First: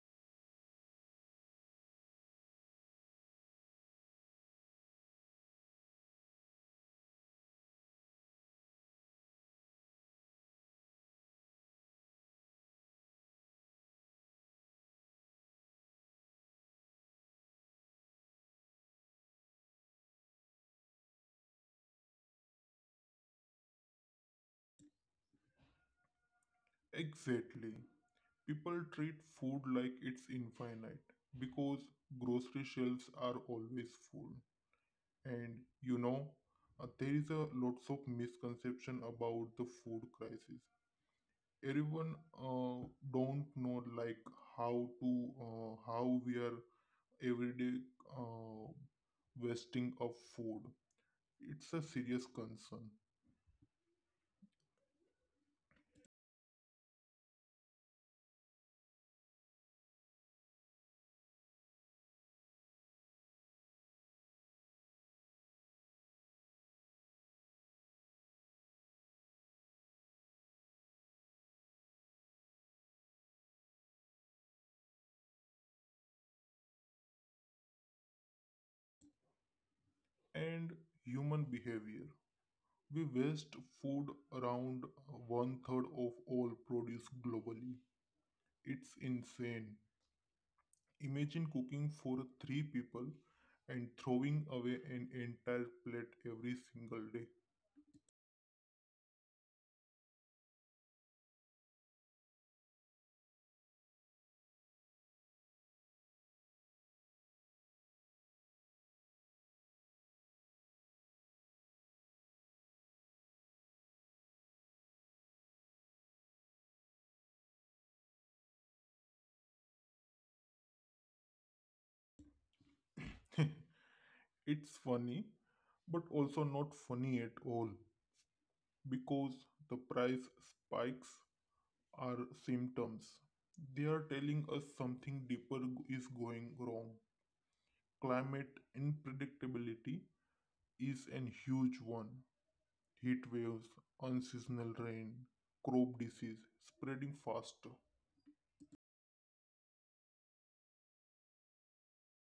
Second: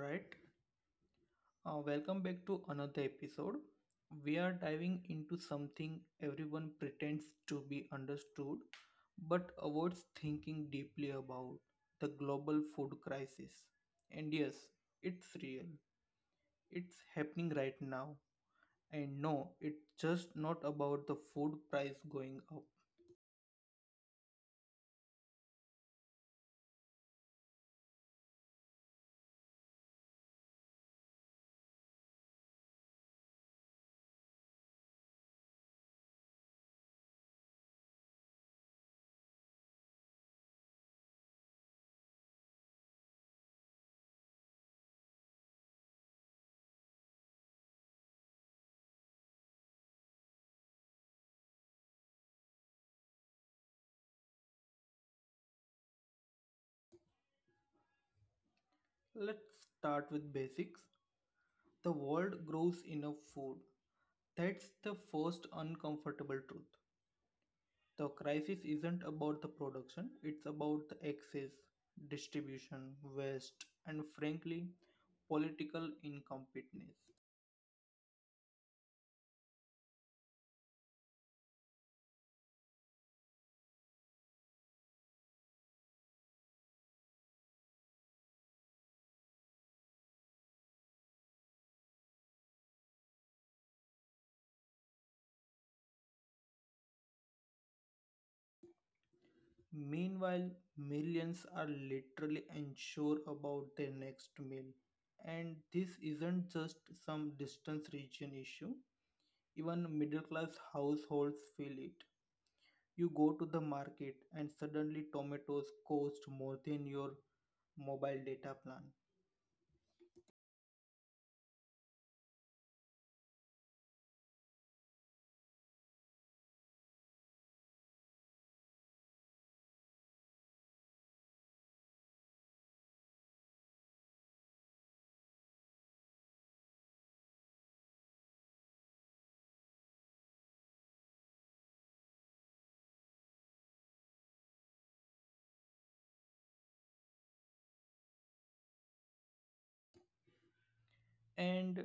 right, welcome back to another episode. We are diving into something everyone pretends to be understood but avoids thinking deeply about the global food crisis. And yes, it's real, it's happening right now. And no, it's just not about the food price going up. Exactly. People treat food like it's infinite because grocery shelves are always full. And you know, there is a lots of misconception about the food crisis. Everyone uh, don't know like how we are everyday uh, wasting of food. It's a serious concern Let's start with basics. The world grows enough food. That's the first uncomfortable truth. The crisis isn't about the production, it's about the excess, distribution, waste, and frankly, political incompetence. and human behavior. We waste food around one third of all produce globally. It's insane. Imagine cooking for three people and throwing away an entire plate every single day. Meanwhile, millions are literally unsure about their next meal. And this isn't just some distance region issue, even middle class households feel it. You go to the market and suddenly tomatoes cost more than your mobile data plan. It's funny, but also not funny at all because the price spikes are symptoms. They are telling us something deeper is going wrong. Climate unpredictability is an huge one: heat waves, unseasonal rain, crop disease spreading faster. And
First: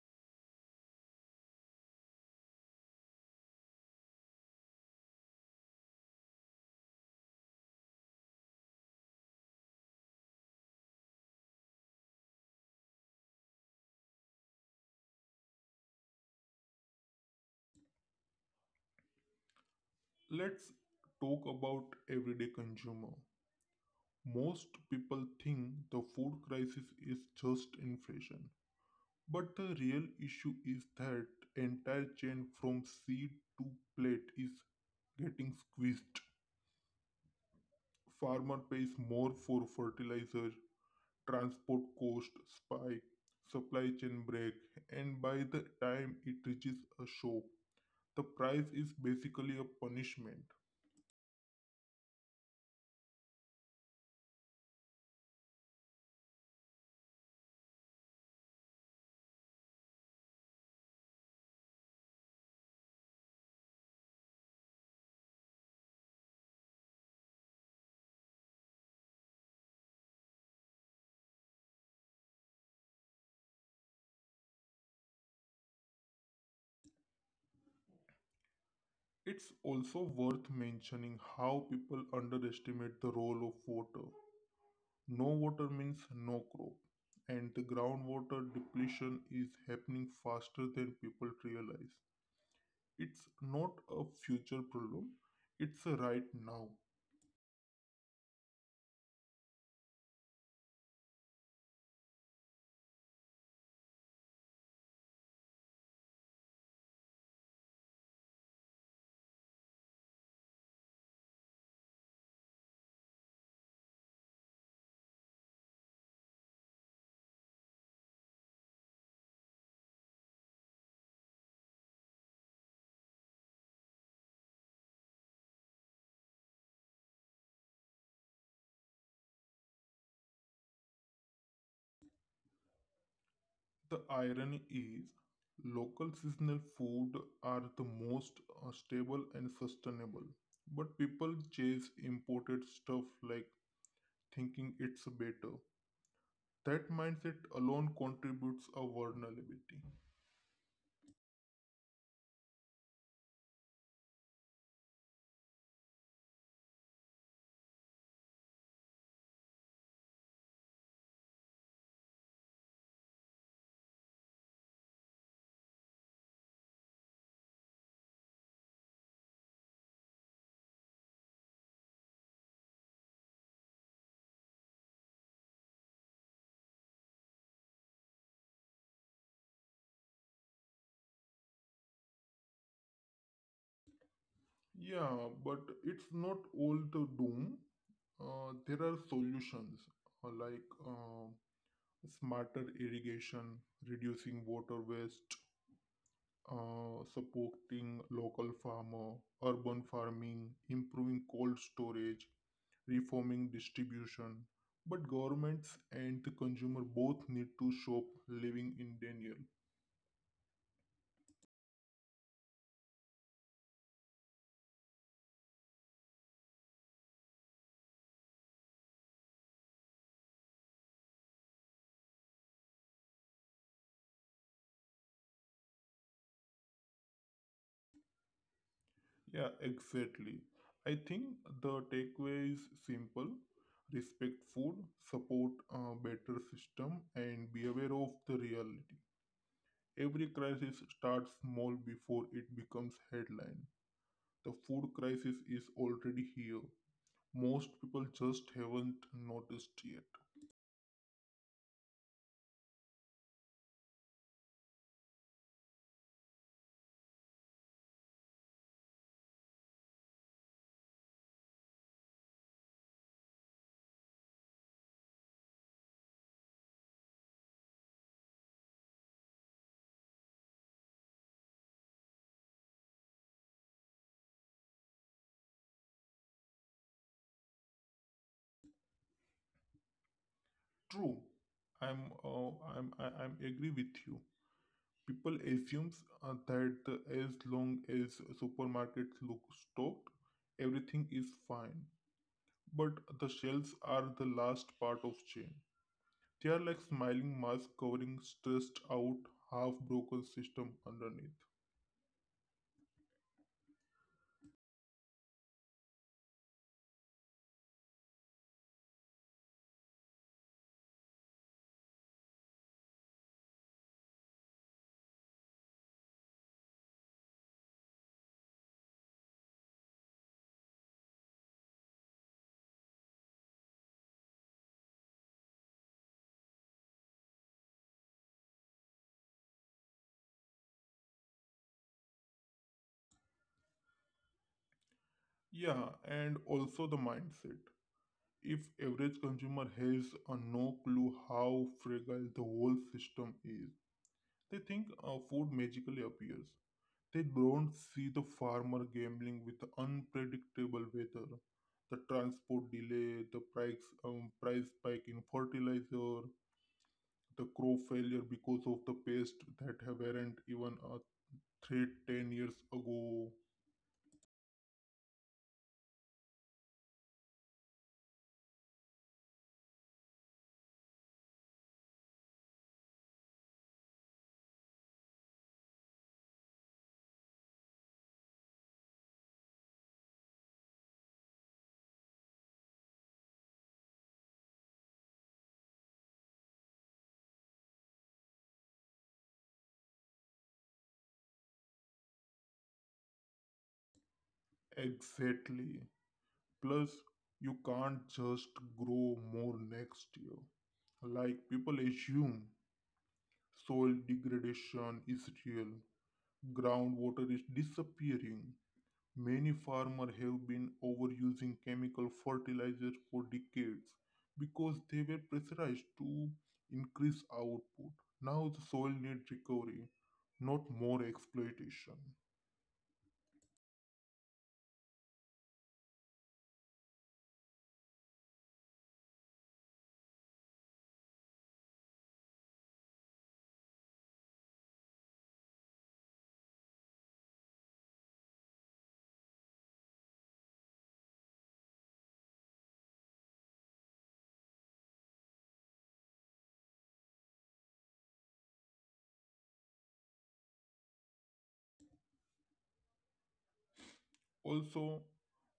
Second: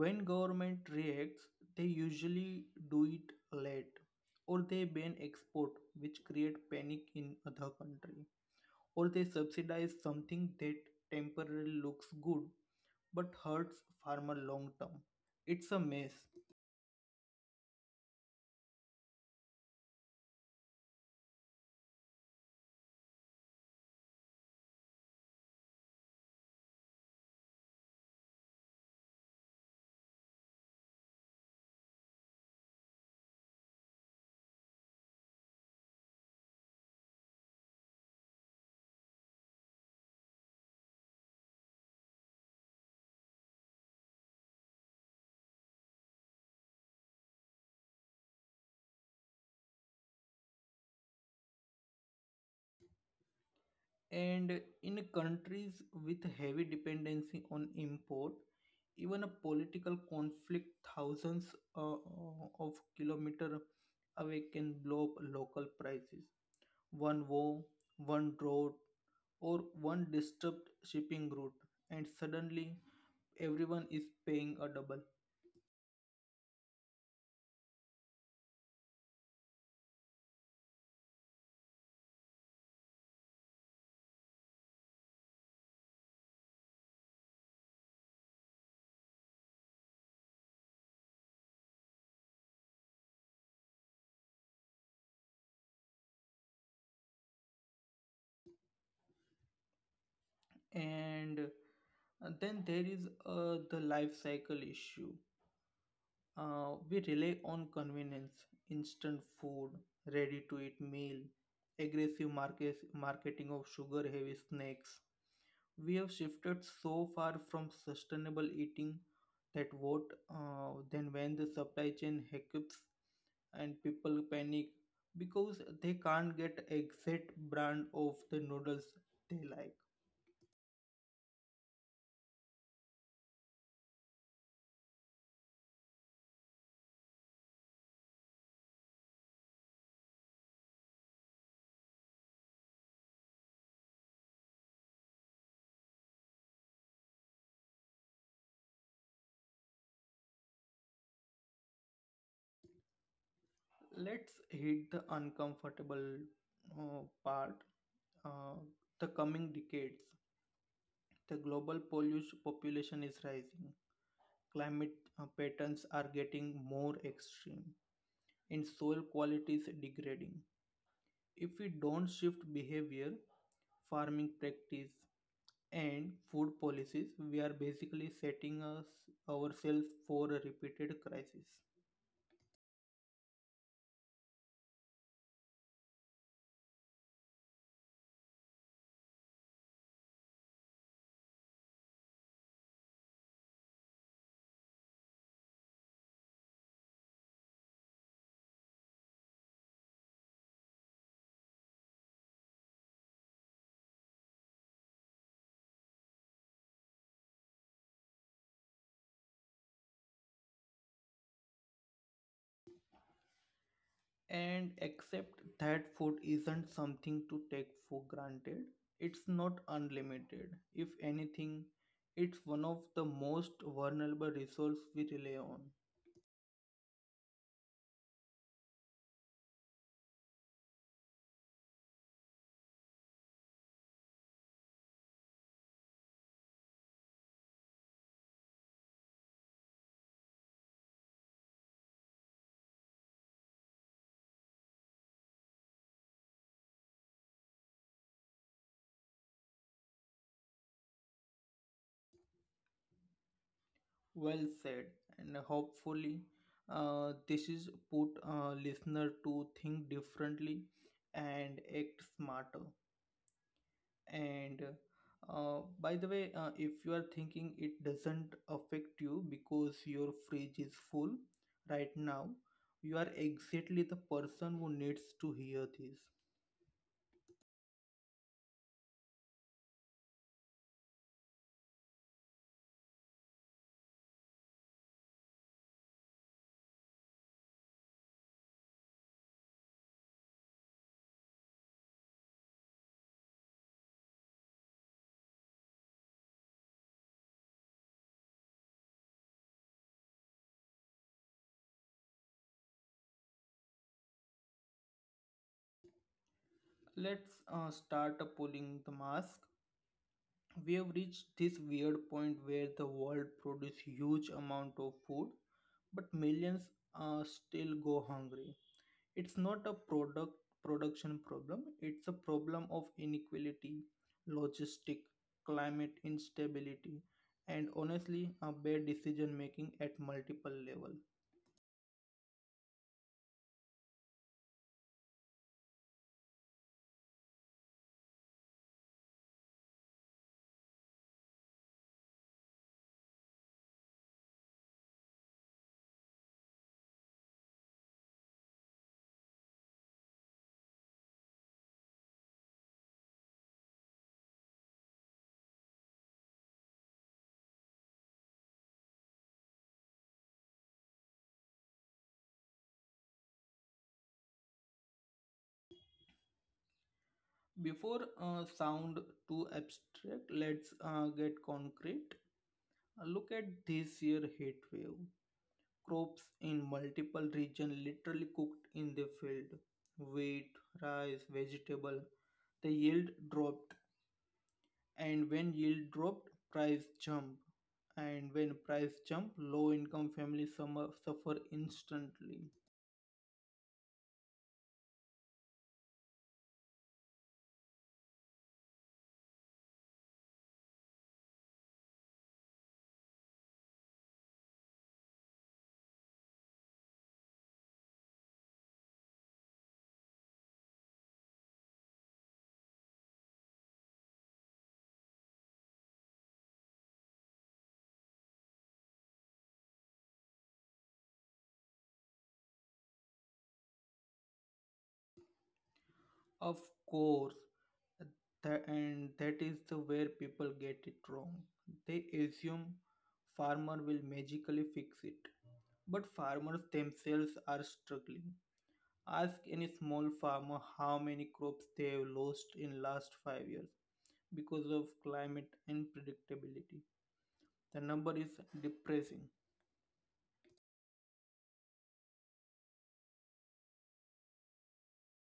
when government reacts, they usually do it late, or they ban export which create panic in other country, or they subsidize something that temporarily looks good but hurts farmer long term. It's a mess. Let's talk about everyday consumer. Most people think the food crisis is just inflation, but the real issue is that entire chain from seed to plate is getting squeezed. Farmer pays more for fertilizer, transport cost spike, supply chain break, and by the time it reaches a shop, the price is basically a punishment. And in countries with heavy dependency on import, even a political conflict thousands uh, of kilometer away can blow up local prices. One war, one drought, or one disturbed shipping route, and suddenly everyone is paying a double. It's also worth mentioning how people underestimate the role of water. No water means no crop, and the groundwater depletion is happening faster than people realize. It's not a future problem, it's a right now. And then there is the life cycle issue. We rely on convenience, instant food, ready to eat meal, aggressive marketing of sugar heavy snacks. We have shifted so far from sustainable eating that what then when the supply chain hiccups and people panic because they can't get exact brand of the noodles they like. The irony is, local seasonal food are the most stable and sustainable, but people chase imported stuff like thinking it's better. That mindset alone contributes a vulnerability. Let's hit the uncomfortable part. Uh, the coming decades. The global pollution population is rising. Climate patterns are getting more extreme, and soil quality is degrading. If we don't shift behavior, farming practice, and food policies, we are basically setting us ourselves for a repeated crisis. Yeah, but it's not all the doom. There are solutions, like smarter irrigation, reducing water waste, supporting local farmer, urban farming, improving cold storage, reforming distribution. But governments and the consumer both need to stop living in denial. And accept that food isn't something to take for granted. It's not unlimited. If anything, it's one of the most vulnerable resources we rely on. Yeah, exactly. I think the takeaway is simple. Respect food, support a better system, and be aware of the reality. Every crisis starts small before it becomes headline. The food crisis is already here. Most people just haven't noticed yet. Well said, and hopefully, this is put a listener to think differently and act smarter. And by the way, if you are thinking it doesn't affect you because your fridge is full right now, you are exactly the person who needs to hear this. True. I'm uh, I'm agree with you. People assumes that as long as supermarkets look stocked, everything is fine. But the shelves are the last part of chain. They are like smiling masks covering stressed out, half broken system underneath. Let's start pulling the mask. We have reached this weird point where the world produces huge amount of food but millions still go hungry. It's not a production problem, it's a problem of inequality, logistic, climate instability, and honestly a bad decision making at multiple level. Yeah, and also the mindset. If average consumer has a no clue how fragile the whole system is, they think food magically appears. They don't see the farmer gambling with the unpredictable weather, the transport delay, the price spike in fertilizer, the crop failure because of the pest that have weren't even a threat 10 years ago. Before sound too abstract, let's get concrete. Look at this year heat wave, crops in multiple region literally cooked in the field, wheat rice vegetable, the yield dropped, and when yield dropped price jumped. And when price jump low income families suffer instantly. Exactly. Plus, you can't just grow more next year. Like people assume soil degradation is real, groundwater is disappearing, many farmers have been overusing chemical fertilizers for decades because they were pressurized to increase output. Now the soil needs recovery, not more exploitation. Of course and that is the where people get it wrong. They assume farmer will magically fix it, but farmers themselves are struggling. Ask any small farmer how many crops they have lost in last 5 years because of climate unpredictability. The number is depressing. Also,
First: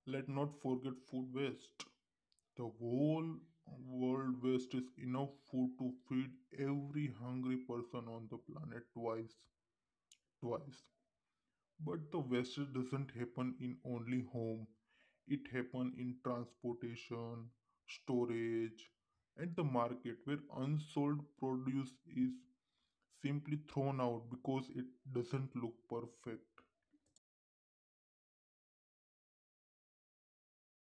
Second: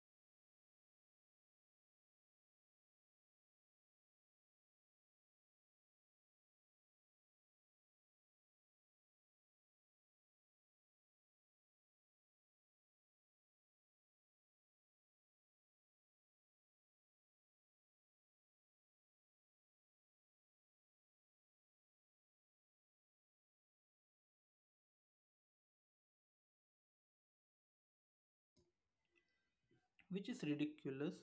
let not forget food waste. The whole world wastes enough food to feed every hungry person on the planet twice. Twice. But the waste doesn't happen in only home. It happen in transportation, storage, and the market where unsold produce is simply thrown out because it doesn't look perfect. Which is ridiculous.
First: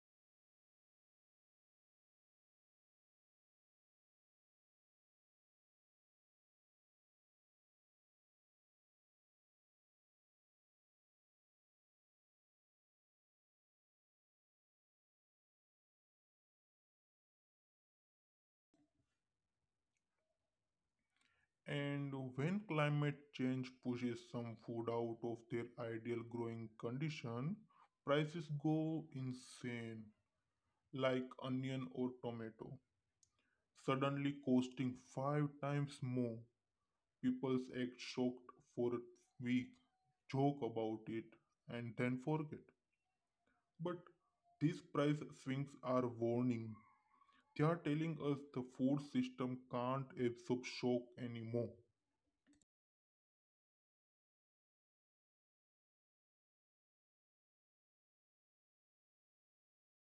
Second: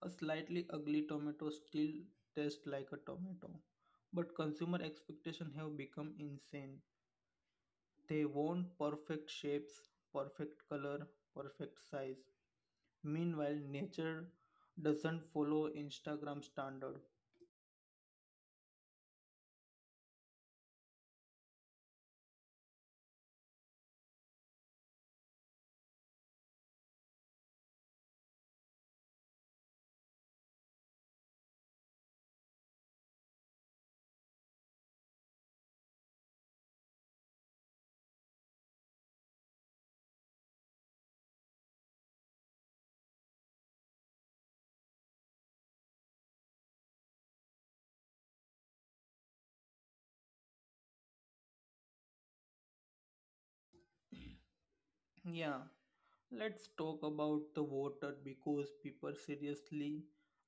A slightly ugly tomato still tastes like a tomato. But consumer expectations have become insane. They want perfect shapes, perfect color, perfect size. Meanwhile, nature doesn't follow Instagram standard. And when climate change pushes some food out of their ideal growing condition, prices go insane, like onion or tomato, suddenly costing five times more. People's act shocked for a week, joke about it, and then forget. But these price swings are warning. They are telling us the food system can't absorb shock anymore. Yeah, let's talk about the water because people seriously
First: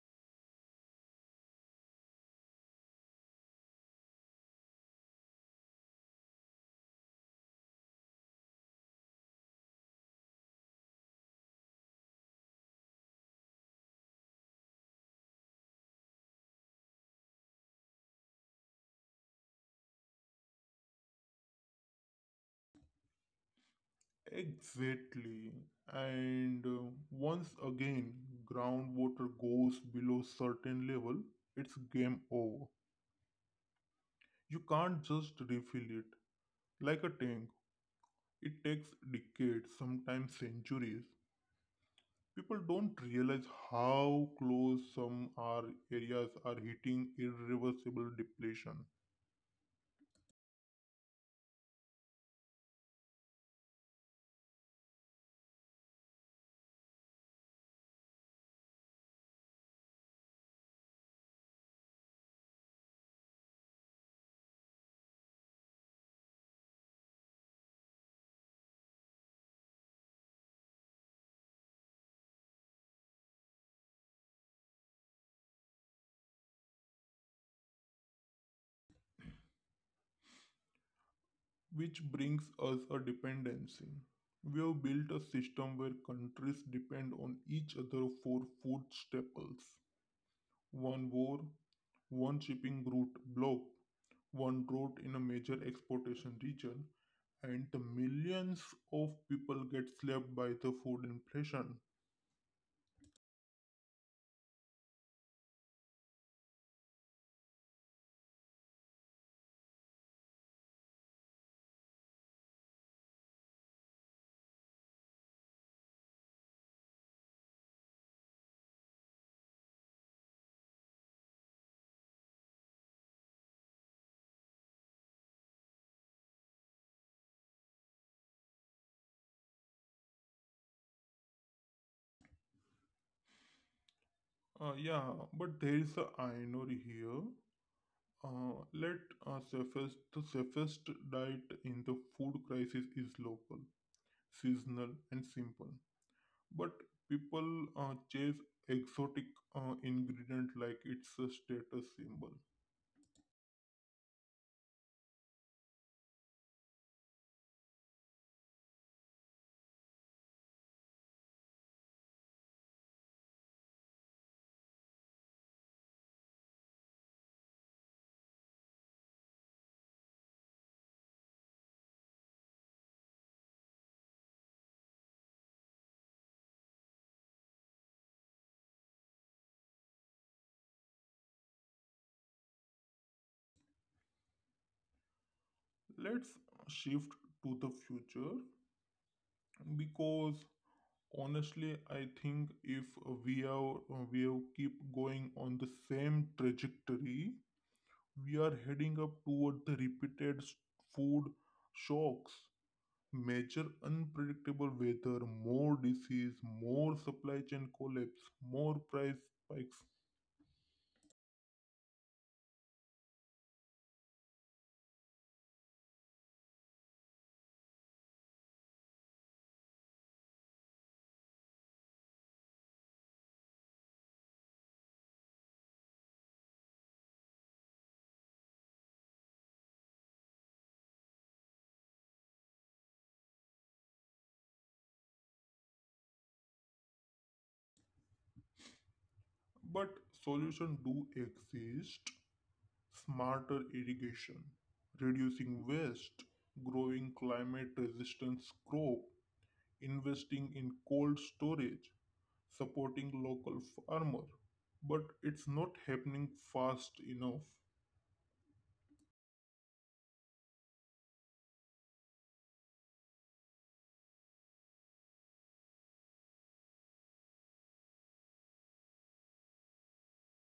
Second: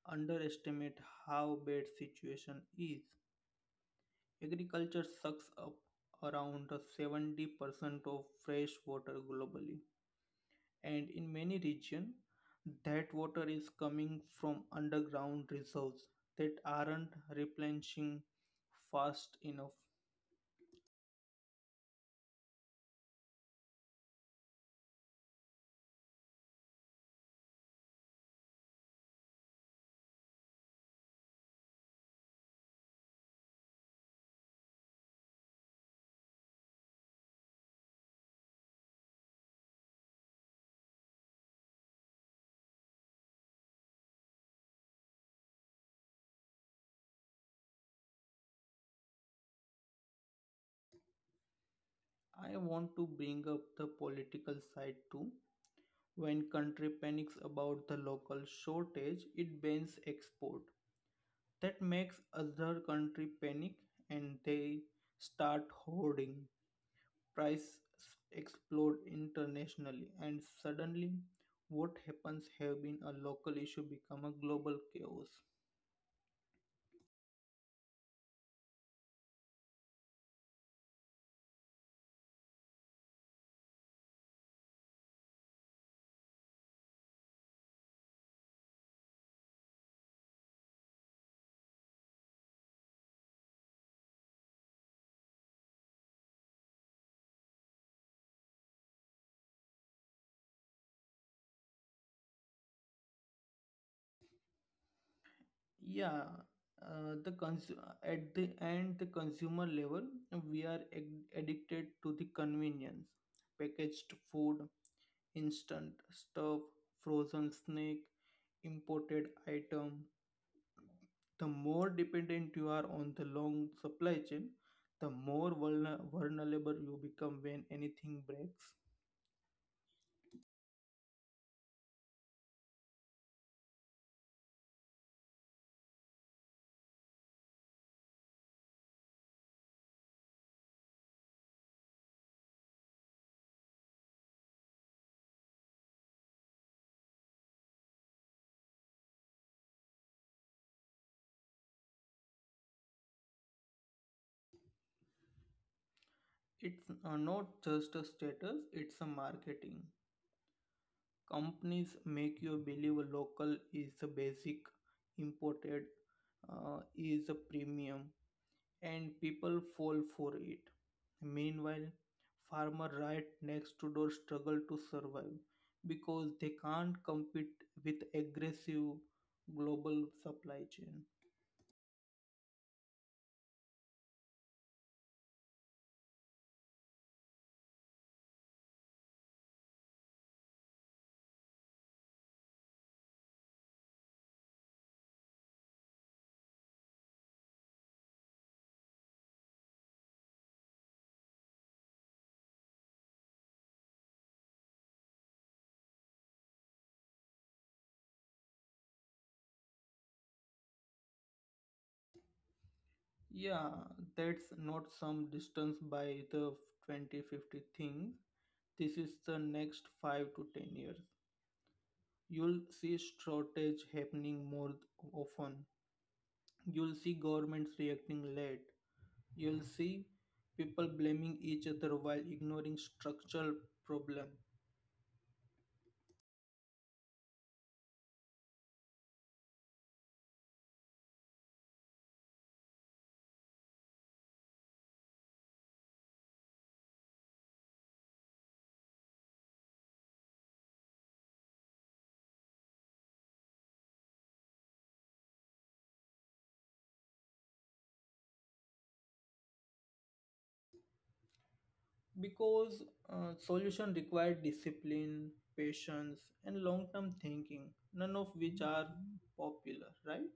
underestimate how bad situation is. Agriculture sucks up around 70% of fresh water globally, and in many regions, that water is coming from underground reserves that aren't replenishing fast enough. Exactly. And once again, groundwater goes below certain level, it's game over. You can't just refill it like a tank. It takes decades, sometimes centuries, people don't realize how close some are areas are hitting irreversible depletion, I want to bring up the political side too. When country panics about the local shortage, it bans export. That makes other country panic and they start hoarding. Price explode internationally and suddenly what happens have been a local issue become a global chaos. which brings us a dependency. We have built a system where countries depend on each other for food staples. One war, one shipping route blocked, one drought in a major exportation region, and the millions of people get slapped by the food inflation. Yeah, uh, the cons- at the end the consumer level, we are addicted to the convenience, packaged food, instant stuff, frozen snack, imported item. The more dependent you are on the long supply chain, the more vulnerable you become when anything breaks. Yeah, but there is a irony here. Uh, let the safest diet in the food crisis is local, seasonal, and simple. But people chase exotic ingredient like it's a status symbol. It's not just a status, it's a marketing. Companies make you believe local is the basic, imported is a premium, and people fall for it. Meanwhile, farmer right next to door struggle to survive because they can't compete with aggressive global supply chain. Let's shift to the future because honestly, I think if we have keep going on the same trajectory, we are heading up toward the repeated food shocks. Major unpredictable weather, more disease, more supply chain collapse, more price spikes. Yeah, that's not some distance by the 2050 thing. This is the next 5 to 10 years. You'll see shortage happening more often. You'll see governments reacting late. You'll see people blaming each other while ignoring structural problem. But solutions do exist. Smarter irrigation, reducing waste, growing climate resistant crop, investing in cold storage, supporting local farmer. But it's not happening fast enough. Because solution require discipline, patience, and long-term thinking. None of which are popular, right?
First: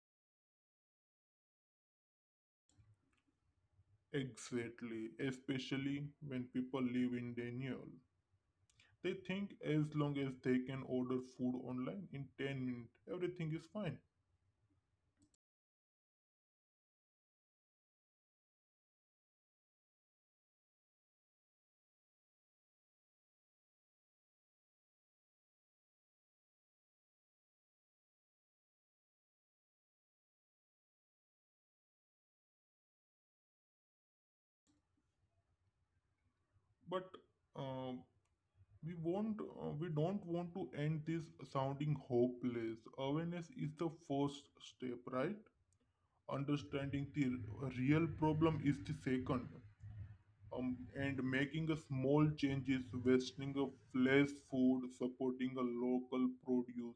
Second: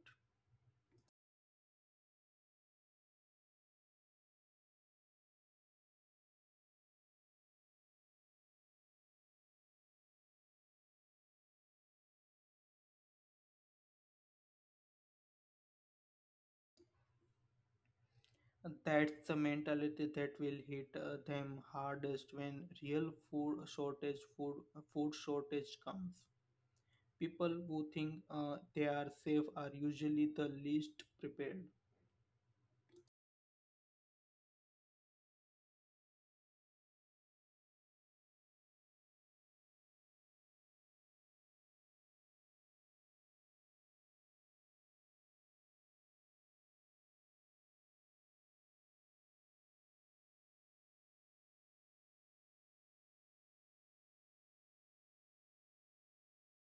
Exactly, especially when people live in denial. They think as long as they can order food online in 10 minutes, everything is fine. And that's the mentality that will hit them hardest when real food shortage, food shortage comes. People who think they are safe are usually the least prepared. But uh, we don't want to end this sounding hopeless. Awareness is the first step, right? Understanding the real problem is the second. And making a small changes, wasting a flash food, supporting a local produce,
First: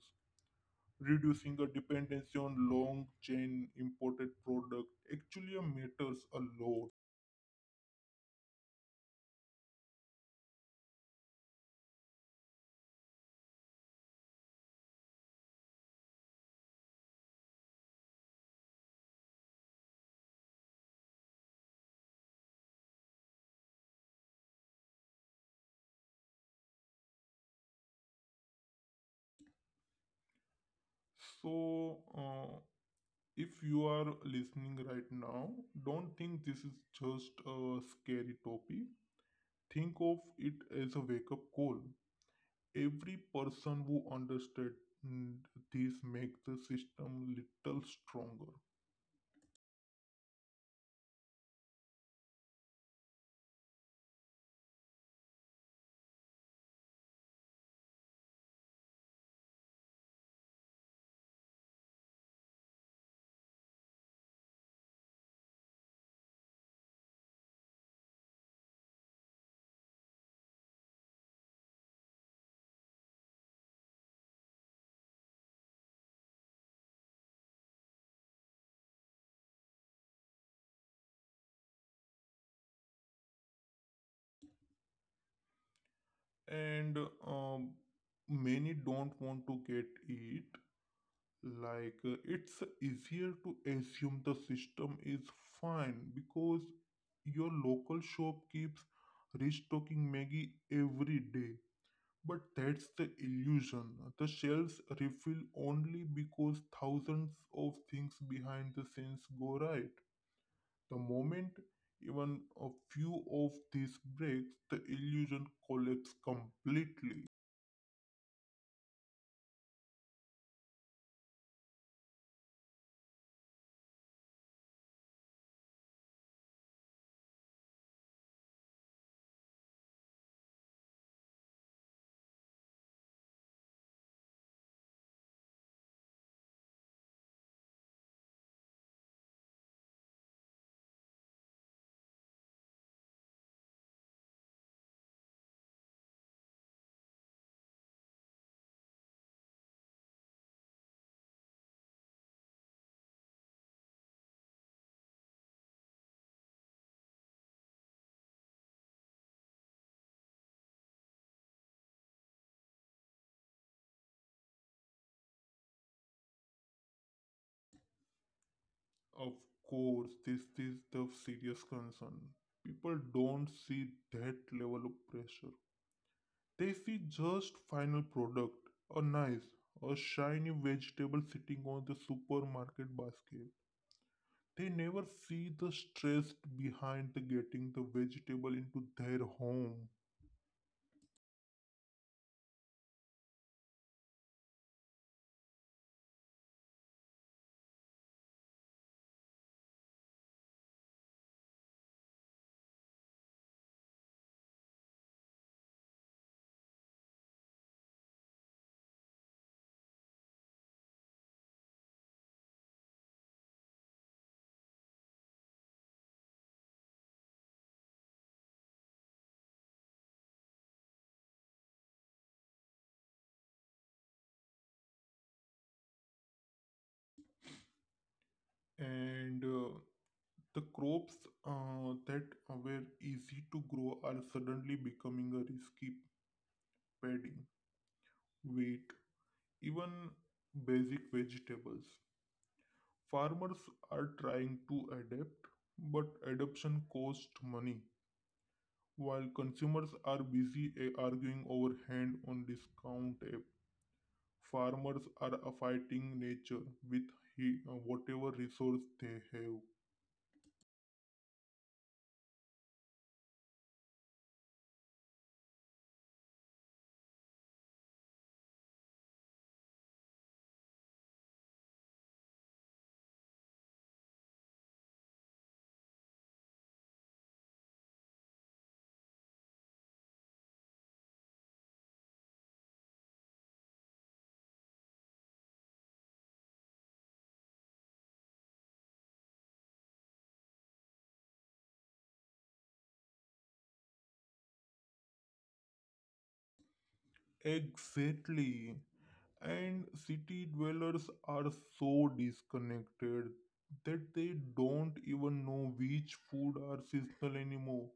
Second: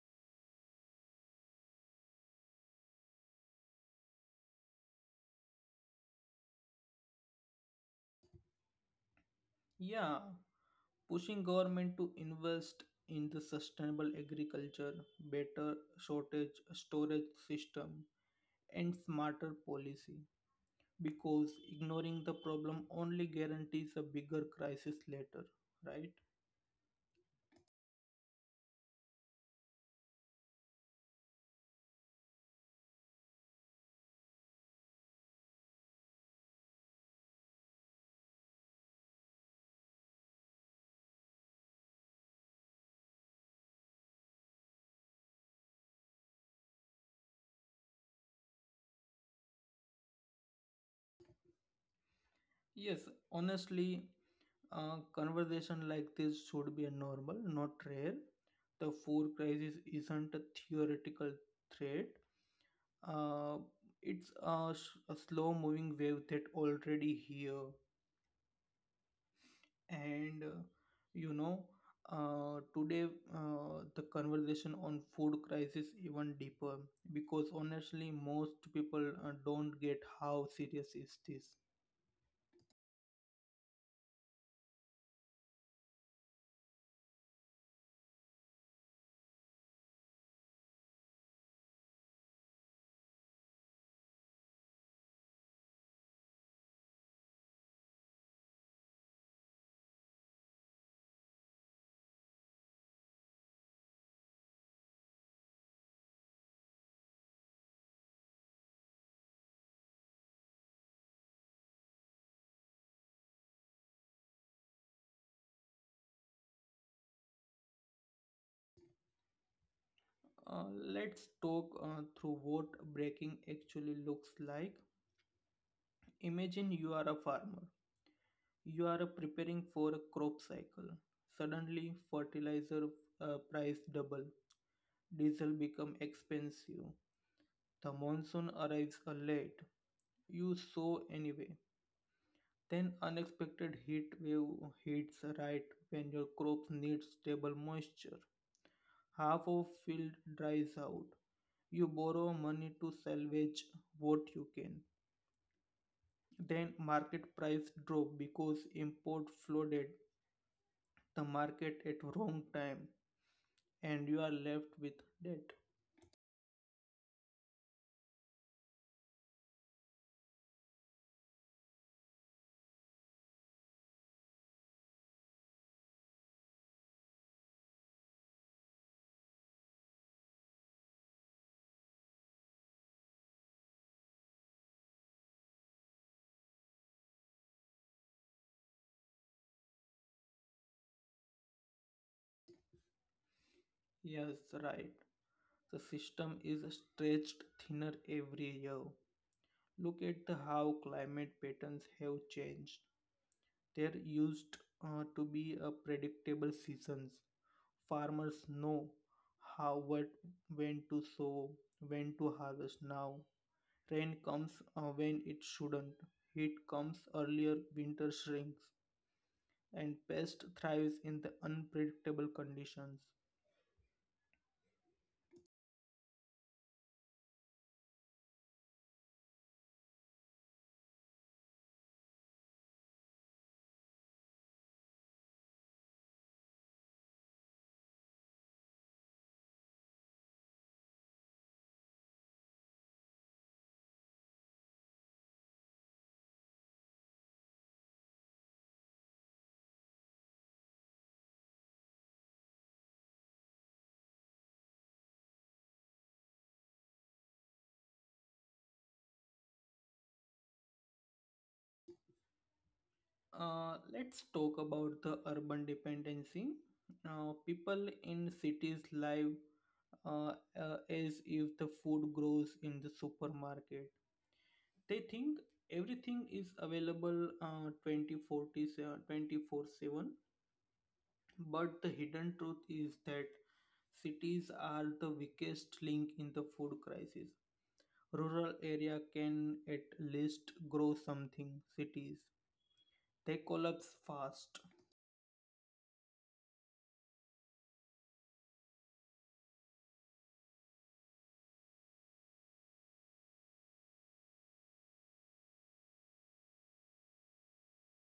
reducing the dependency on long chain imported product actually matters a lot. Yeah, pushing government to invest in the sustainable agriculture, better shortage storage system, and smarter policy. Because ignoring the problem only guarantees a bigger crisis later, right? So if you are listening right now, don't think this is just a scary topic. Think of it as a wake up call. Every person who understands this makes the system little stronger. Yes, honestly, a conversation like this should be a normal, not rare. The food crisis isn't a theoretical threat. Uh, it's a slow moving wave that already here. And you know today the conversation on food crisis even deeper, because honestly most people don't get how serious is this. And um, many don't want to get it. Like it's easier to assume the system is fine because your local shop keeps restocking Maggie every day. But that's the illusion. The shelves refill only because thousands of things behind the scenes go right. The moment even a few of these breaks, the illusion collapses completely. Let's talk through what breaking actually looks like. Imagine you are a farmer. You are preparing for a crop cycle. Suddenly fertilizer price double, diesel become expensive. The monsoon arrives late. You sow anyway. Then unexpected heat wave hits right when your crops need stable moisture. Half of field dries out. You borrow money to salvage what you can. Then market price drop because import flooded the market at wrong time and you are left with debt. Of course, this is the serious concern. People don't see that level of pressure. They see just final product, a nice, a shiny vegetable sitting on the supermarket basket. They never see the stress behind the getting the vegetable into their home. Yes, right. The system is stretched thinner every year. Look at the how climate patterns have changed. There used to be a predictable seasons. Farmers know how what when to sow, when to harvest now. Rain comes when it shouldn't. Heat comes earlier, winter shrinks, and pest thrives in the unpredictable conditions. And the crops that were easy to grow are suddenly becoming a risky padding, wheat, even basic vegetables. Farmers are trying to adapt, but adoption costs money, while consumers are busy arguing over hand on discount app. Farmers are fighting nature with whatever resource they have. Let's talk about the urban dependency. Now, people in cities live uh, as if the food grows in the supermarket. They think everything is available 24/7, but the hidden truth is that cities are the weakest link in the food crisis. Rural area can at least grow something. Cities, they collapse fast. Exactly. And city dwellers are so disconnected that they don't even know which food are seasonal anymore.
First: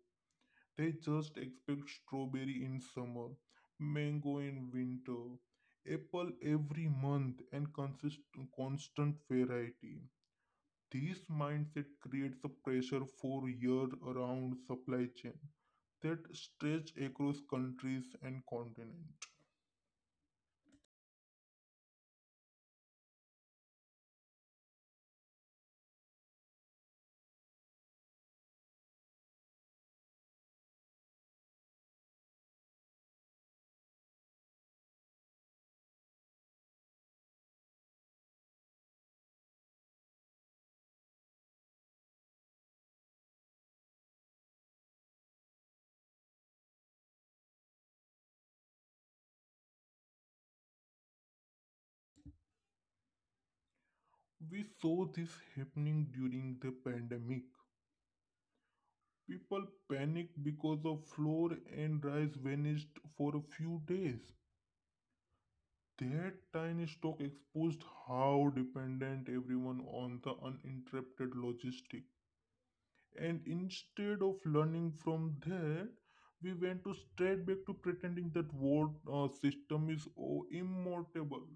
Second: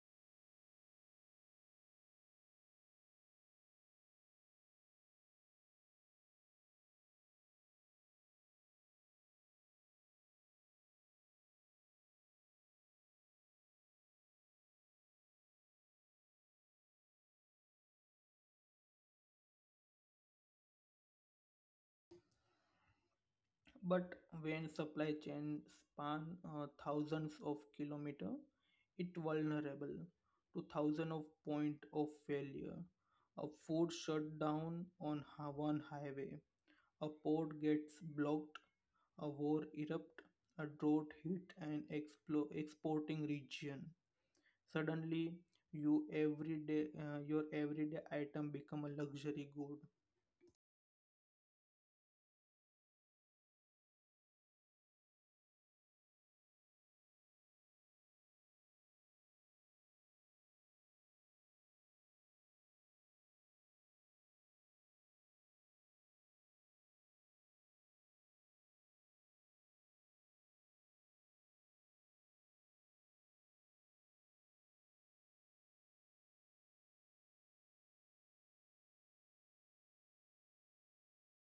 They just expect strawberry in summer, mango in winter, apple every month, and constant variety. This mindset creates a pressure for year-round supply chain that stretch across countries and continents. But when supply chains span thousands of kilometers, it vulnerable to thousands of point of failure. A food shut down on one highway, a port gets blocked, a war erupt, a drought hit an exporting region. Suddenly, your everyday item become a luxury good. We saw this happening during the pandemic. People panicked because of flour and rice vanished for a few days. That tiny stock exposed how dependent everyone on the uninterrupted logistic. And instead of learning from that, we went to straight back to pretending that world system is immortable.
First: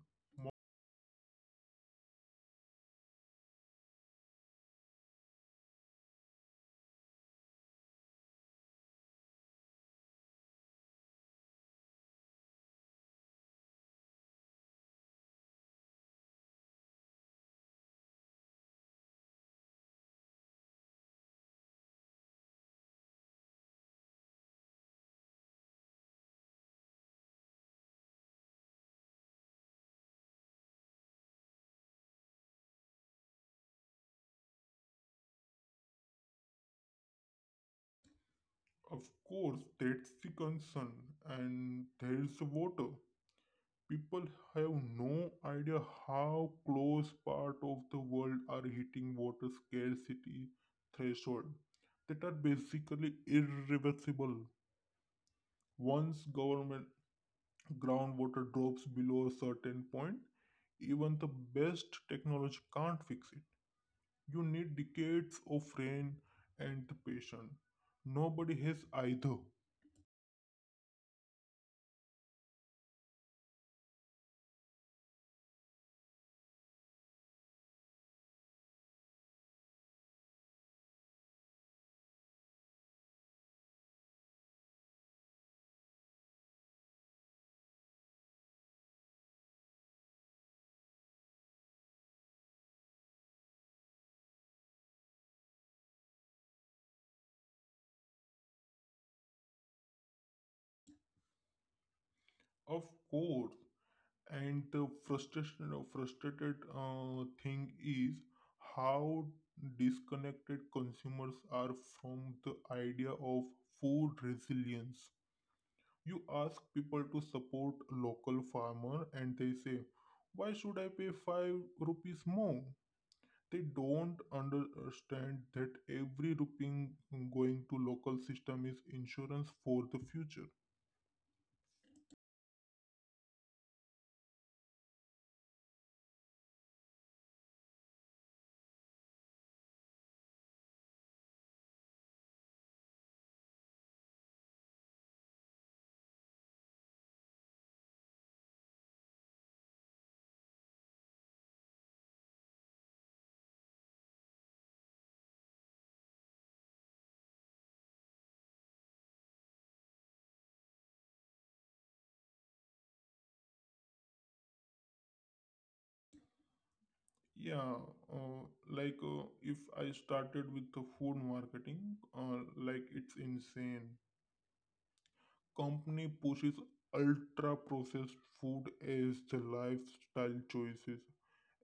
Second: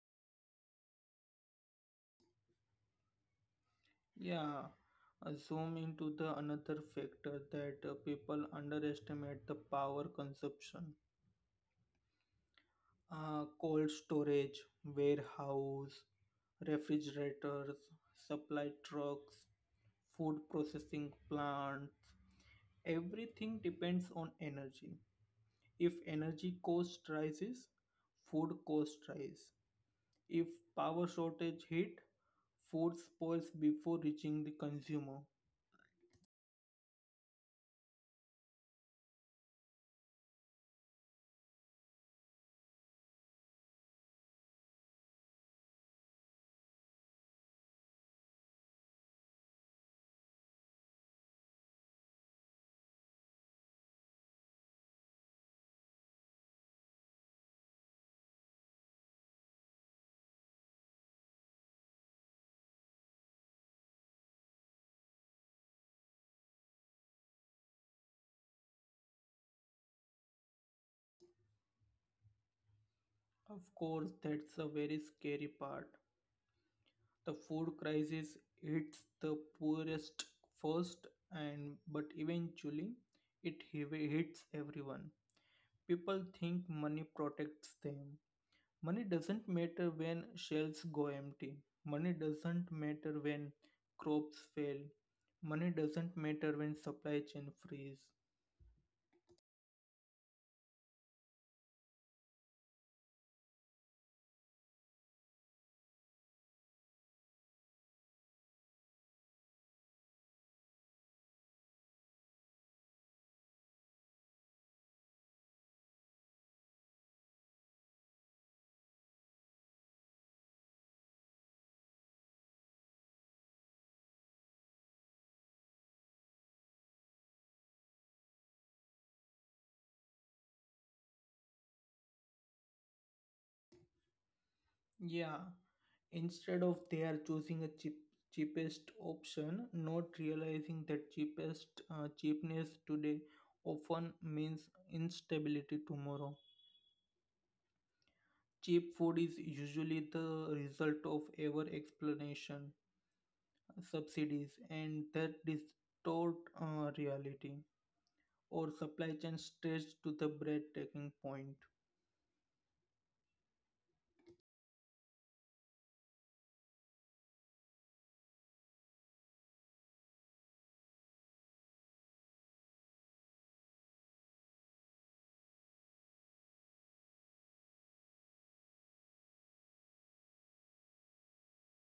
Yeah, zoom into the another factor that people underestimate the power consumption. Cold storage, warehouse, refrigerators, supply trucks, food processing plants, everything depends on energy. If energy cost rises, food cost rise. If power shortage hit, food spoils before reaching the consumer. Of course, that's the concern, and there's water. People have no idea how close part of the world are hitting water scarcity threshold that are basically irreversible. Once government groundwater drops below a certain point, even the best technology can't fix it. You need decades of rain and the patience. Nobody has either. Of course, that's a very scary part. The food crisis hits the poorest first, and but eventually, it hits everyone. People think money protects them. Money doesn't matter when shelves go empty. Money doesn't matter when crops fail. Money doesn't matter when supply chain freeze. Of course, and the frustration frustrated thing is how disconnected consumers are from the idea of food resilience. You ask people to support local farmer and they say, why should I pay 5 rupees more? They don't understand that every rupee going to local system is insurance for the future. Yeah, instead of they are choosing a cheapest option, not realizing that cheapest cheapness today often means instability tomorrow. Cheap food is usually the result of over explanation, subsidies, and that distort reality, or supply chain stretched to the breathtaking point. Yeah, uh, like if I started with the food marketing, like it's insane. Company pushes ultra processed food as the lifestyle choices.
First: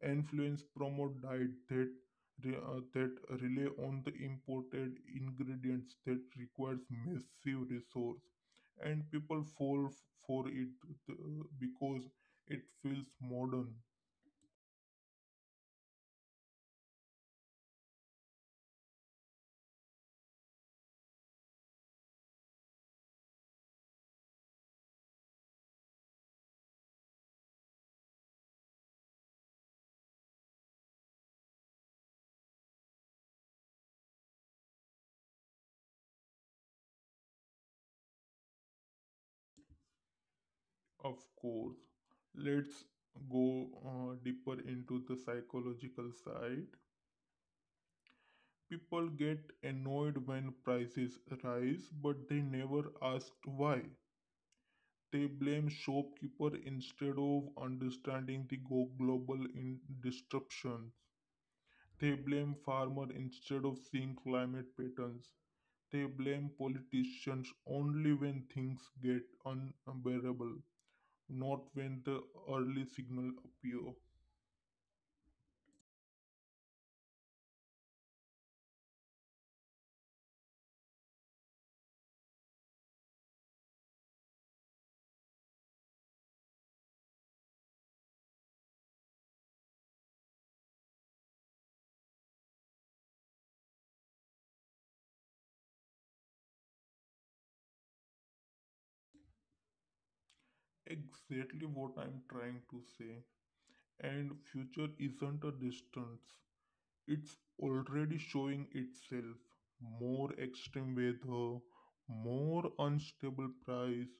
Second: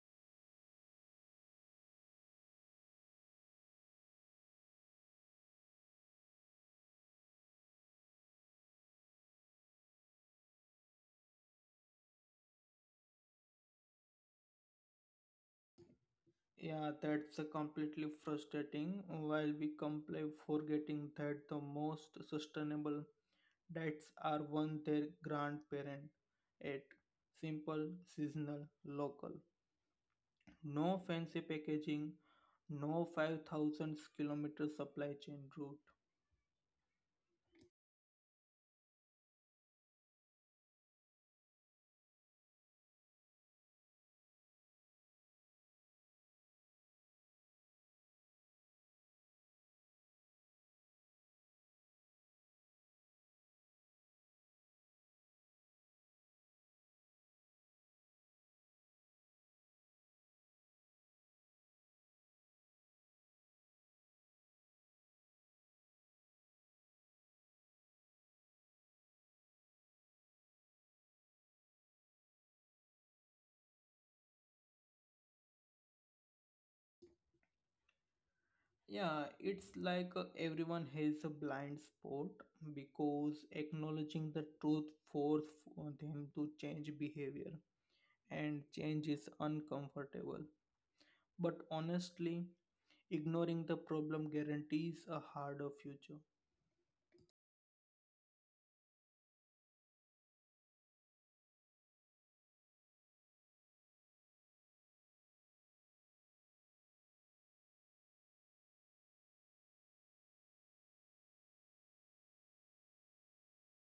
Influence promote diet that that rely on the imported ingredients that requires massive resource, and people fall for it uh, because it feels modern. Yeah, that's a completely frustrating. While we complain, forgetting that the most sustainable dates are one their grandparent ate. Simple, seasonal, local. No fancy packaging, no 5,000 kilometer supply chain route. Of course. Let's go deeper into the psychological side. People get annoyed when prices rise, but they never ask why. They blame shopkeeper instead of understanding the global in disruptions. They blame farmer instead of seeing climate patterns. They blame politicians only when things get unbearable, not when the early signal appear. Yeah, it's like everyone has a blind spot because acknowledging the truth forces them to change behavior and change is uncomfortable. But honestly, ignoring the problem guarantees a harder future. Exactly what I'm trying to say. And future isn't a distance. It's already showing itself. More extreme weather, more unstable price,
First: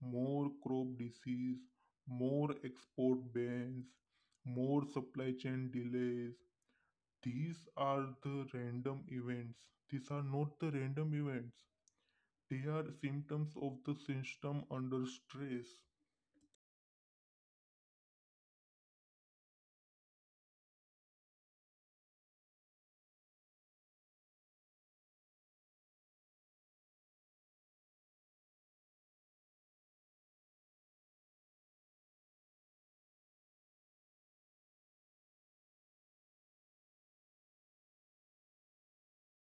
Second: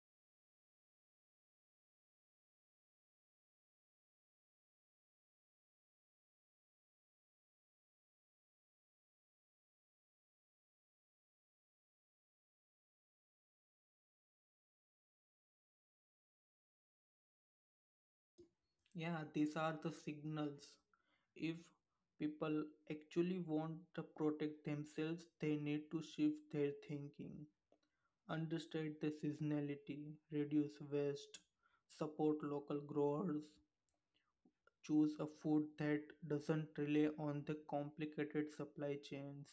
more crop disease, more export bans, more supply chain delays. These are the random events. These are not the random events. They are symptoms of the system under stress. Yeah, these are the signals. If people actually want to protect themselves, they need to shift their thinking, understand the seasonality, reduce waste, support local growers, choose a food that doesn't rely on the complicated supply chains,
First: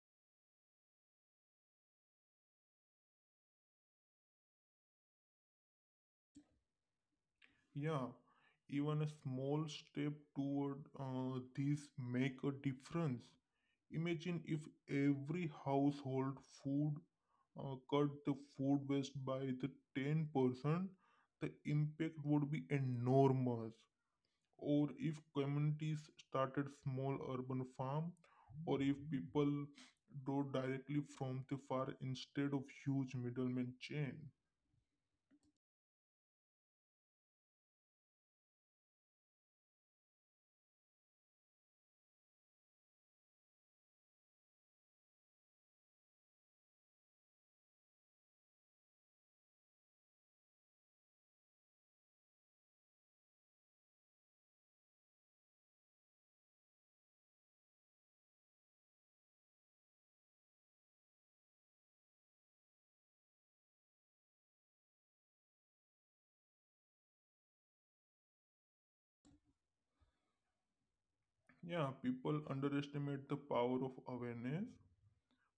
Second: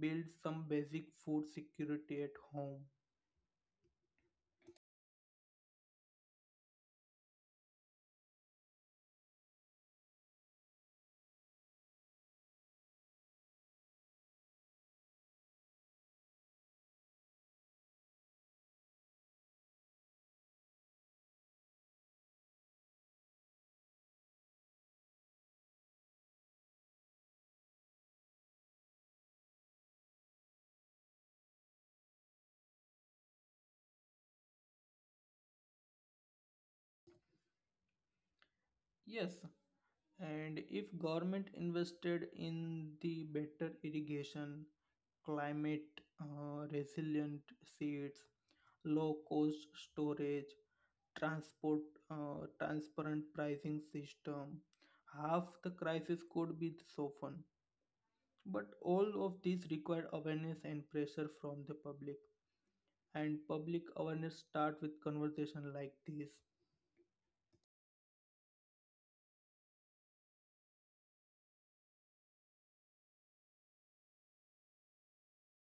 build some basic food security at home. Yeah, even a small step toward this make a difference. Imagine if every household food cut the food waste by the 10%, the impact would be enormous. Or if communities started small urban farm, or if people draw directly from the far instead of huge middleman chain. Yes, and if government invested in the better irrigation, climate resilient seeds, low cost storage, transport transparent pricing system, half the crisis could be softened, but all of these require awareness and pressure from the public, and public awareness start with conversation like this. Yeah, people underestimate the power of awareness.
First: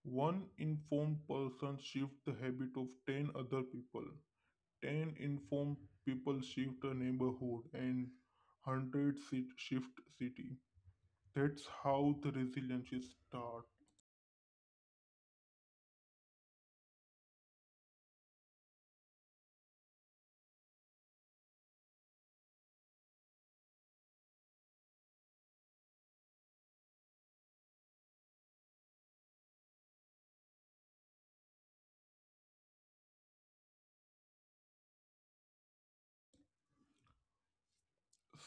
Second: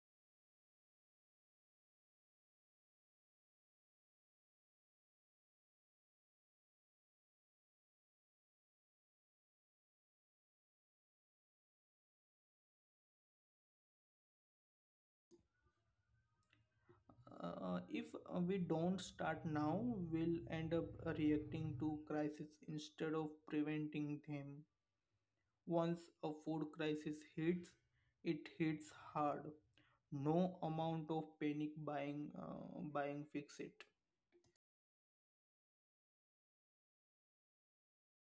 One informed person shifts the habit of 10 other people. 10 informed people shift a neighborhood and 100 sit shift city. That's how the resilience is start. If we don't start now, we'll end up reacting to crises instead of preventing them. Once a food crisis hits, it hits hard. No amount of panic buying buying fix it.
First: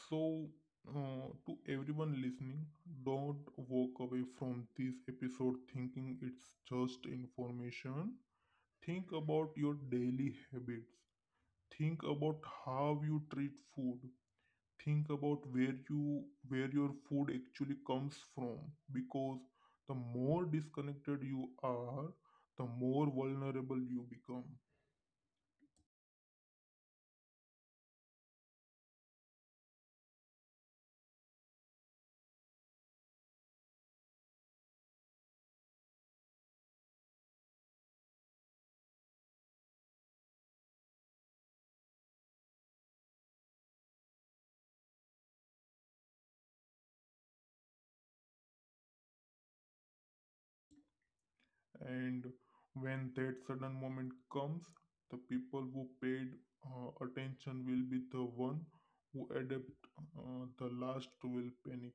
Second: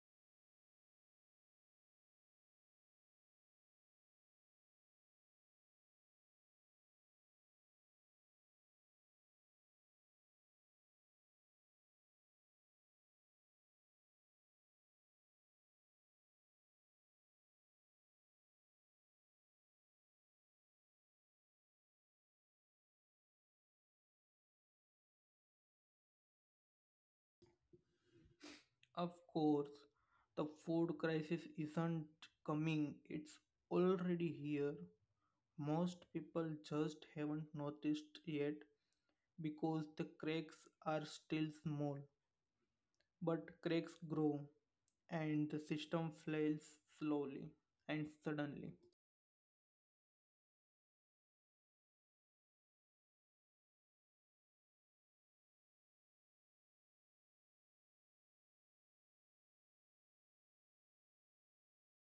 So to everyone listening, don't walk away from this episode thinking it's just information. Think about your daily habits. Think about how you treat food. Think about where you where your food actually comes from, because the more disconnected you are, the more vulnerable you become. Of course, the food crisis isn't coming, it's already here. Most people just haven't noticed yet because the cracks are still small. But cracks grow and the system fails slowly and suddenly. And when that sudden moment comes, the people who paid attention will be the one who adapt. The last will panic.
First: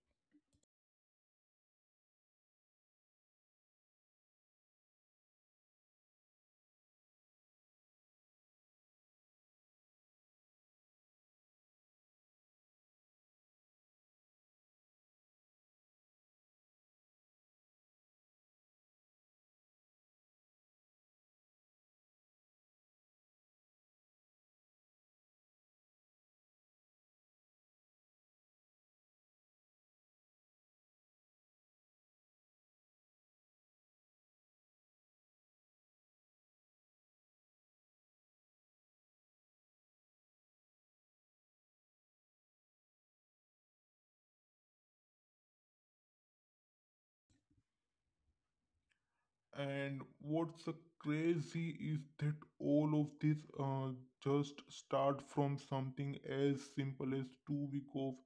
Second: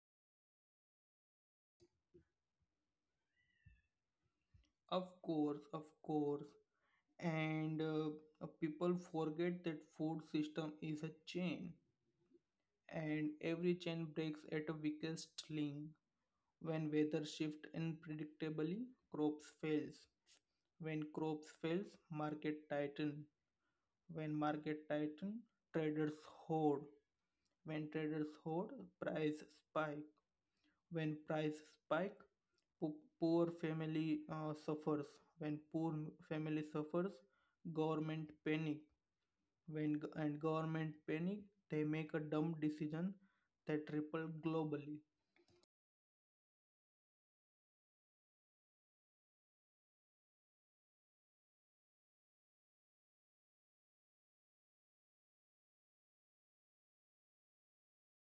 Of course, of course. And people forget that food system is a chain and every chain breaks at a weakest link. When weather shifts unpredictably, crops fails. When crops fails, market tighten. When market tighten, traders hoard. When traders hoard, price spike. When prices spike, po- poor family suffers. When poor family suffers, government panic. When and government panic, they make a dumb decision that ripple globally. And what's the crazy is that all of this just start from something as simple as 2 week of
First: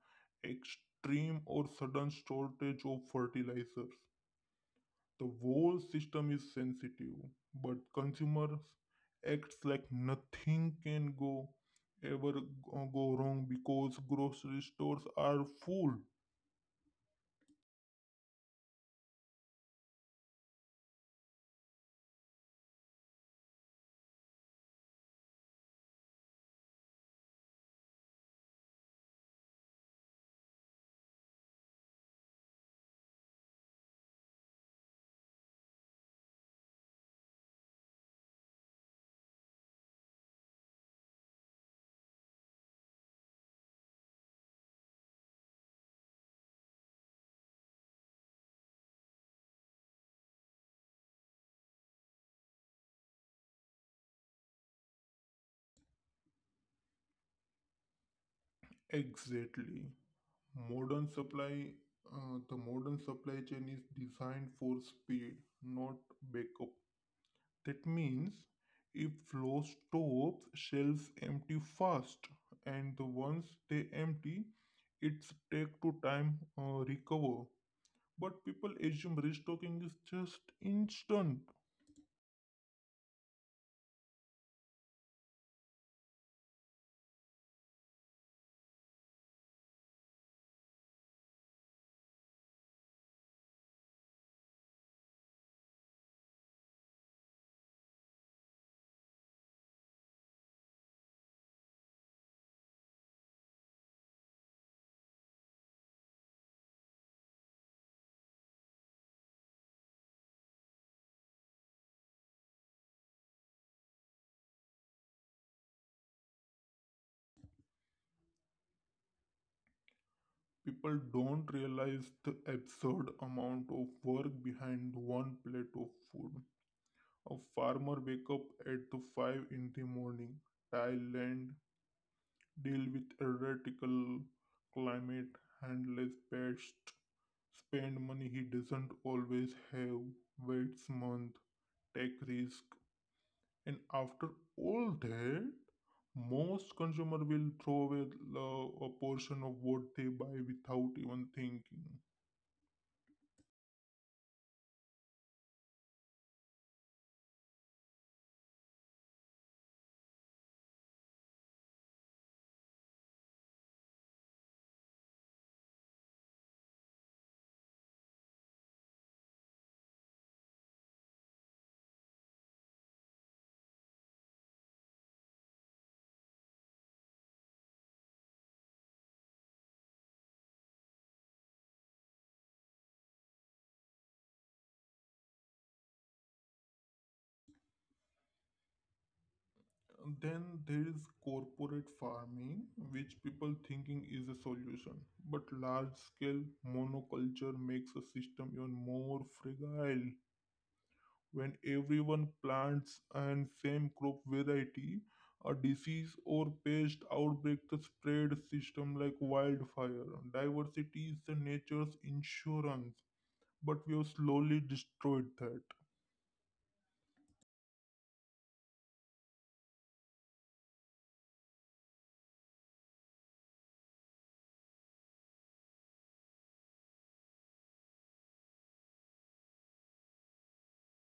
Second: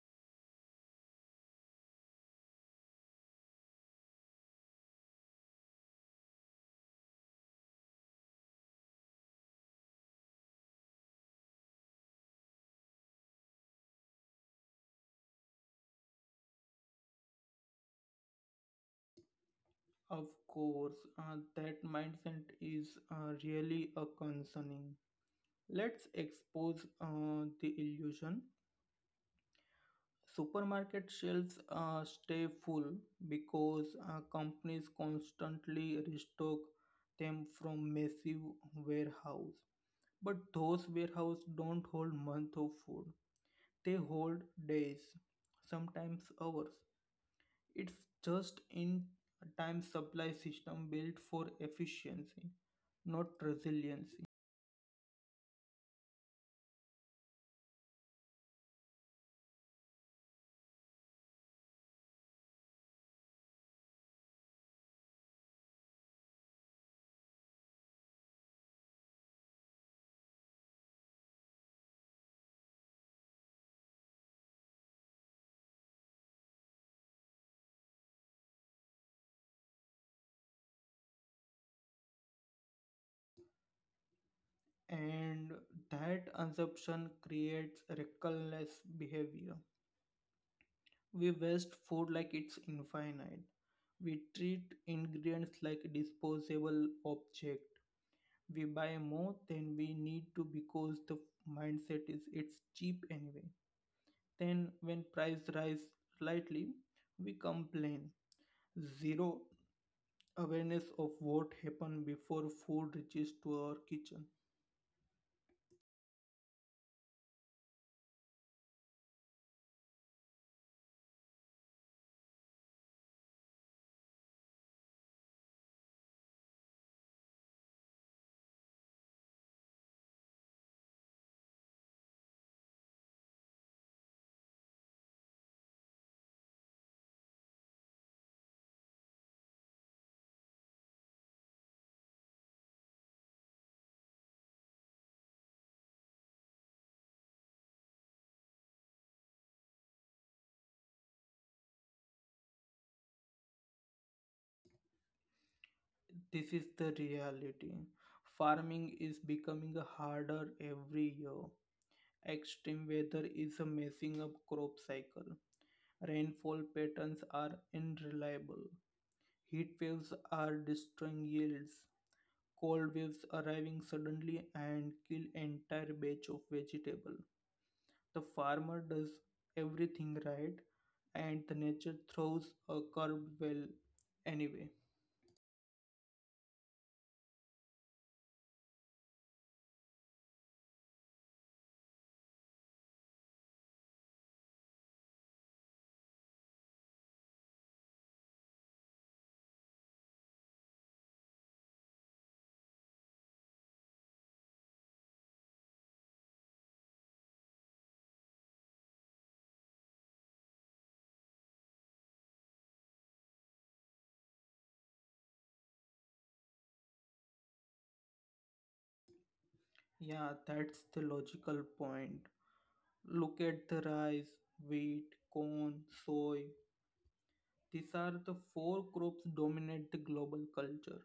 extreme or sudden shortage of fertilizers. The whole system is sensitive, but consumers acts like nothing can go ever go go wrong because grocery stores are full. Of course that mindset is really a concerning. Let's expose the illusion. Supermarket shelves stay full because companies constantly restock them from massive warehouse. But those warehouses don't hold month of food. They hold days, sometimes hours. It's just in a time supply system built for efficiency, not resiliency. Exactly. Modern supply, the modern supply chain is designed for speed, not backup. That means if flow stops, shelves empty fast, and the ones they empty, it's take to time recover. But people assume restocking is just instant. And that assumption creates reckless behavior. We waste food like it's infinite. We treat ingredients like disposable object. We buy more than we need to because the mindset is it's cheap anyway. Then when price rise slightly, we complain. Zero awareness of what happened before food reaches to our kitchen. People don't realize the absurd amount of work behind one plate of food. A farmer wake up at to five in the morning, tile land, deal with erratical climate, handless pests, spend money he doesn't always have, waits month, take risk, and after all that, most consumer will throw away a portion of what they buy without even thinking. This is the reality. Farming is becoming harder every year. Extreme weather is messing up crop cycle. Rainfall patterns are unreliable. Heat waves are destroying yields. Cold waves arriving suddenly and kill entire batch of vegetable. The farmer does everything right and the nature throws a curve well anyway. Then there is corporate farming, which people thinking is a solution, but large scale monoculture makes a system even more fragile. When everyone plants and same crop variety, a disease or pest outbreak the spread system like wildfire. Diversity is the nature's insurance, but we have slowly destroyed that. Yeah, that's the logical point. Look at the rice, wheat, corn, soy, these are the four crops dominate the global culture.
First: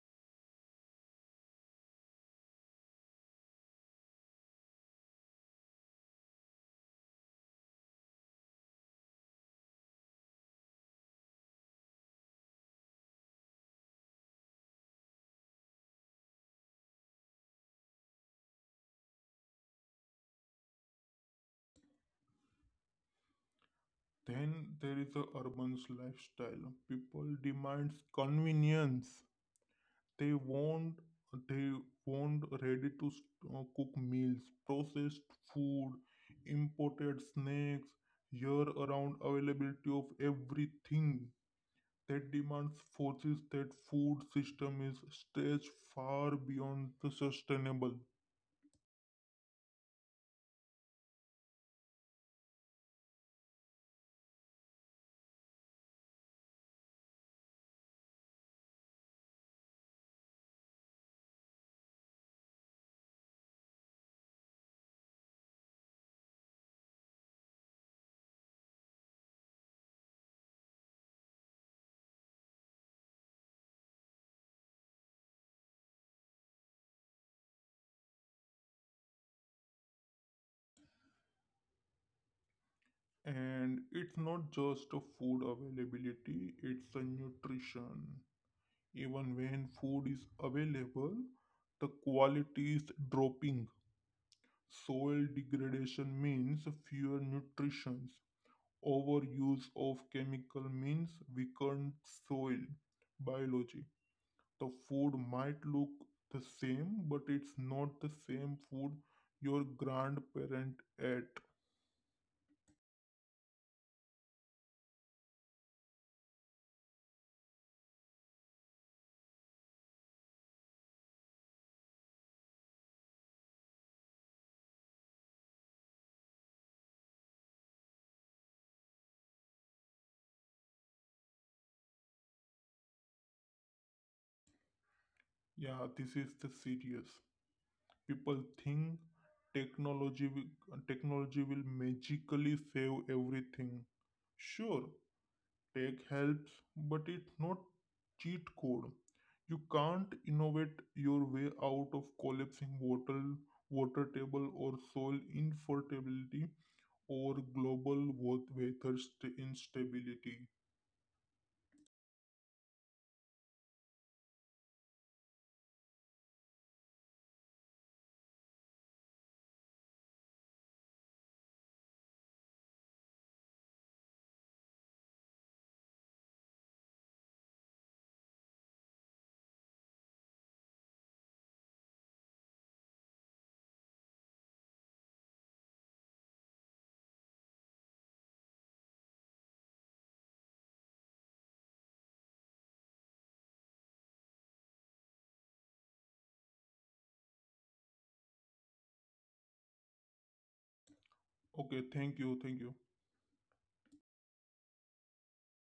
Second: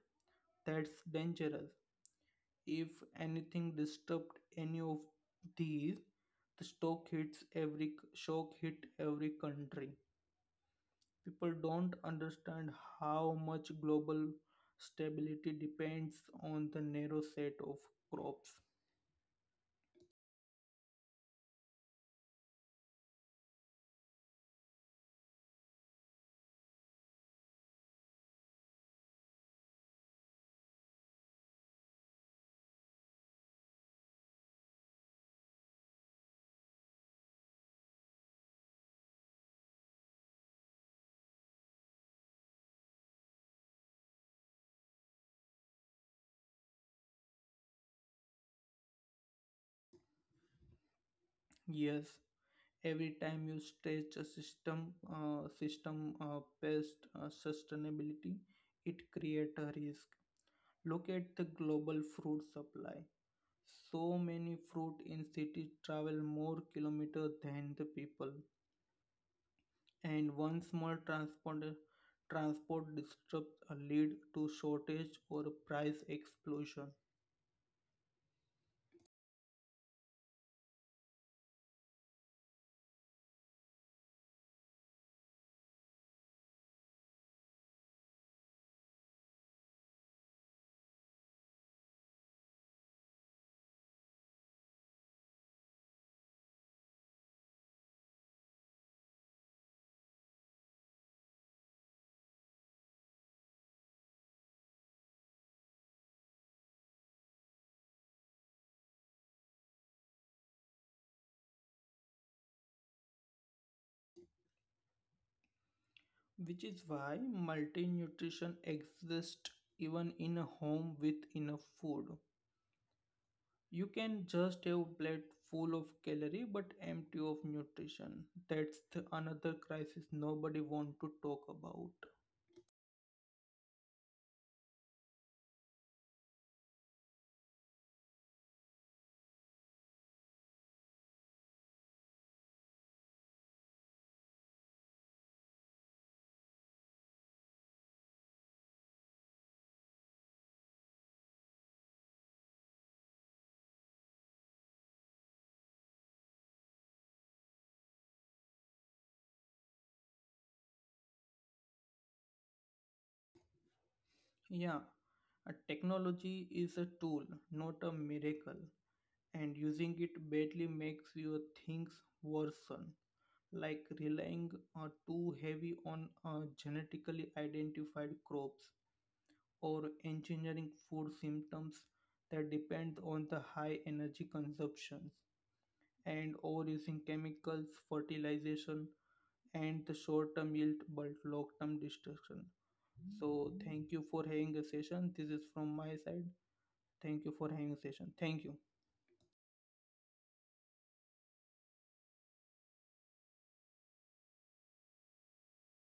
That's dangerous. If anything disturbed any of these, the stock hits every shock hit every country. People don't understand how much global stability depends on the narrow set of crops. Then there is a urban lifestyle. People demands convenience, they want they want ready to cook meals, processed food, imported snacks, year around availability of everything that demands forces that food system is stretched far beyond the sustainable. Yes, every time you stretch a system, system past sustainability, it creates a risk. Look at the global fruit supply. So many fruit in cities travel more kilometers than the people, and one small transport disruption lead to shortage or price explosion, And it's not just a food availability, it's a nutrition. Even when food is available, the quality is dropping. Soil degradation means fewer nutrition. Overuse of chemical means weakened soil biology. The food might look the same, but it's not the same food your grandparent ate. which is why multi-nutrition exists even in a home with enough food. You can just have a plate full of calorie but empty of nutrition. That's the another crisis nobody want to talk about. Yeah, this is the serious. People think technology will magically save everything. Sure, tech helps, but it's not cheat code. You can't innovate your way out of collapsing water, water table or soil infertility or global weather instability. Yeah, a technology is a tool, not a miracle, and using it badly makes your things worsen, like relying too heavy on genetically identified crops or engineering food symptoms that depend on the high energy consumptions and overusing chemicals, fertilization, and the short-term yield but long-term destruction. So thank you for having a session. This is from my side. Thank you for having session. Thank you. Okay, thank you, thank you.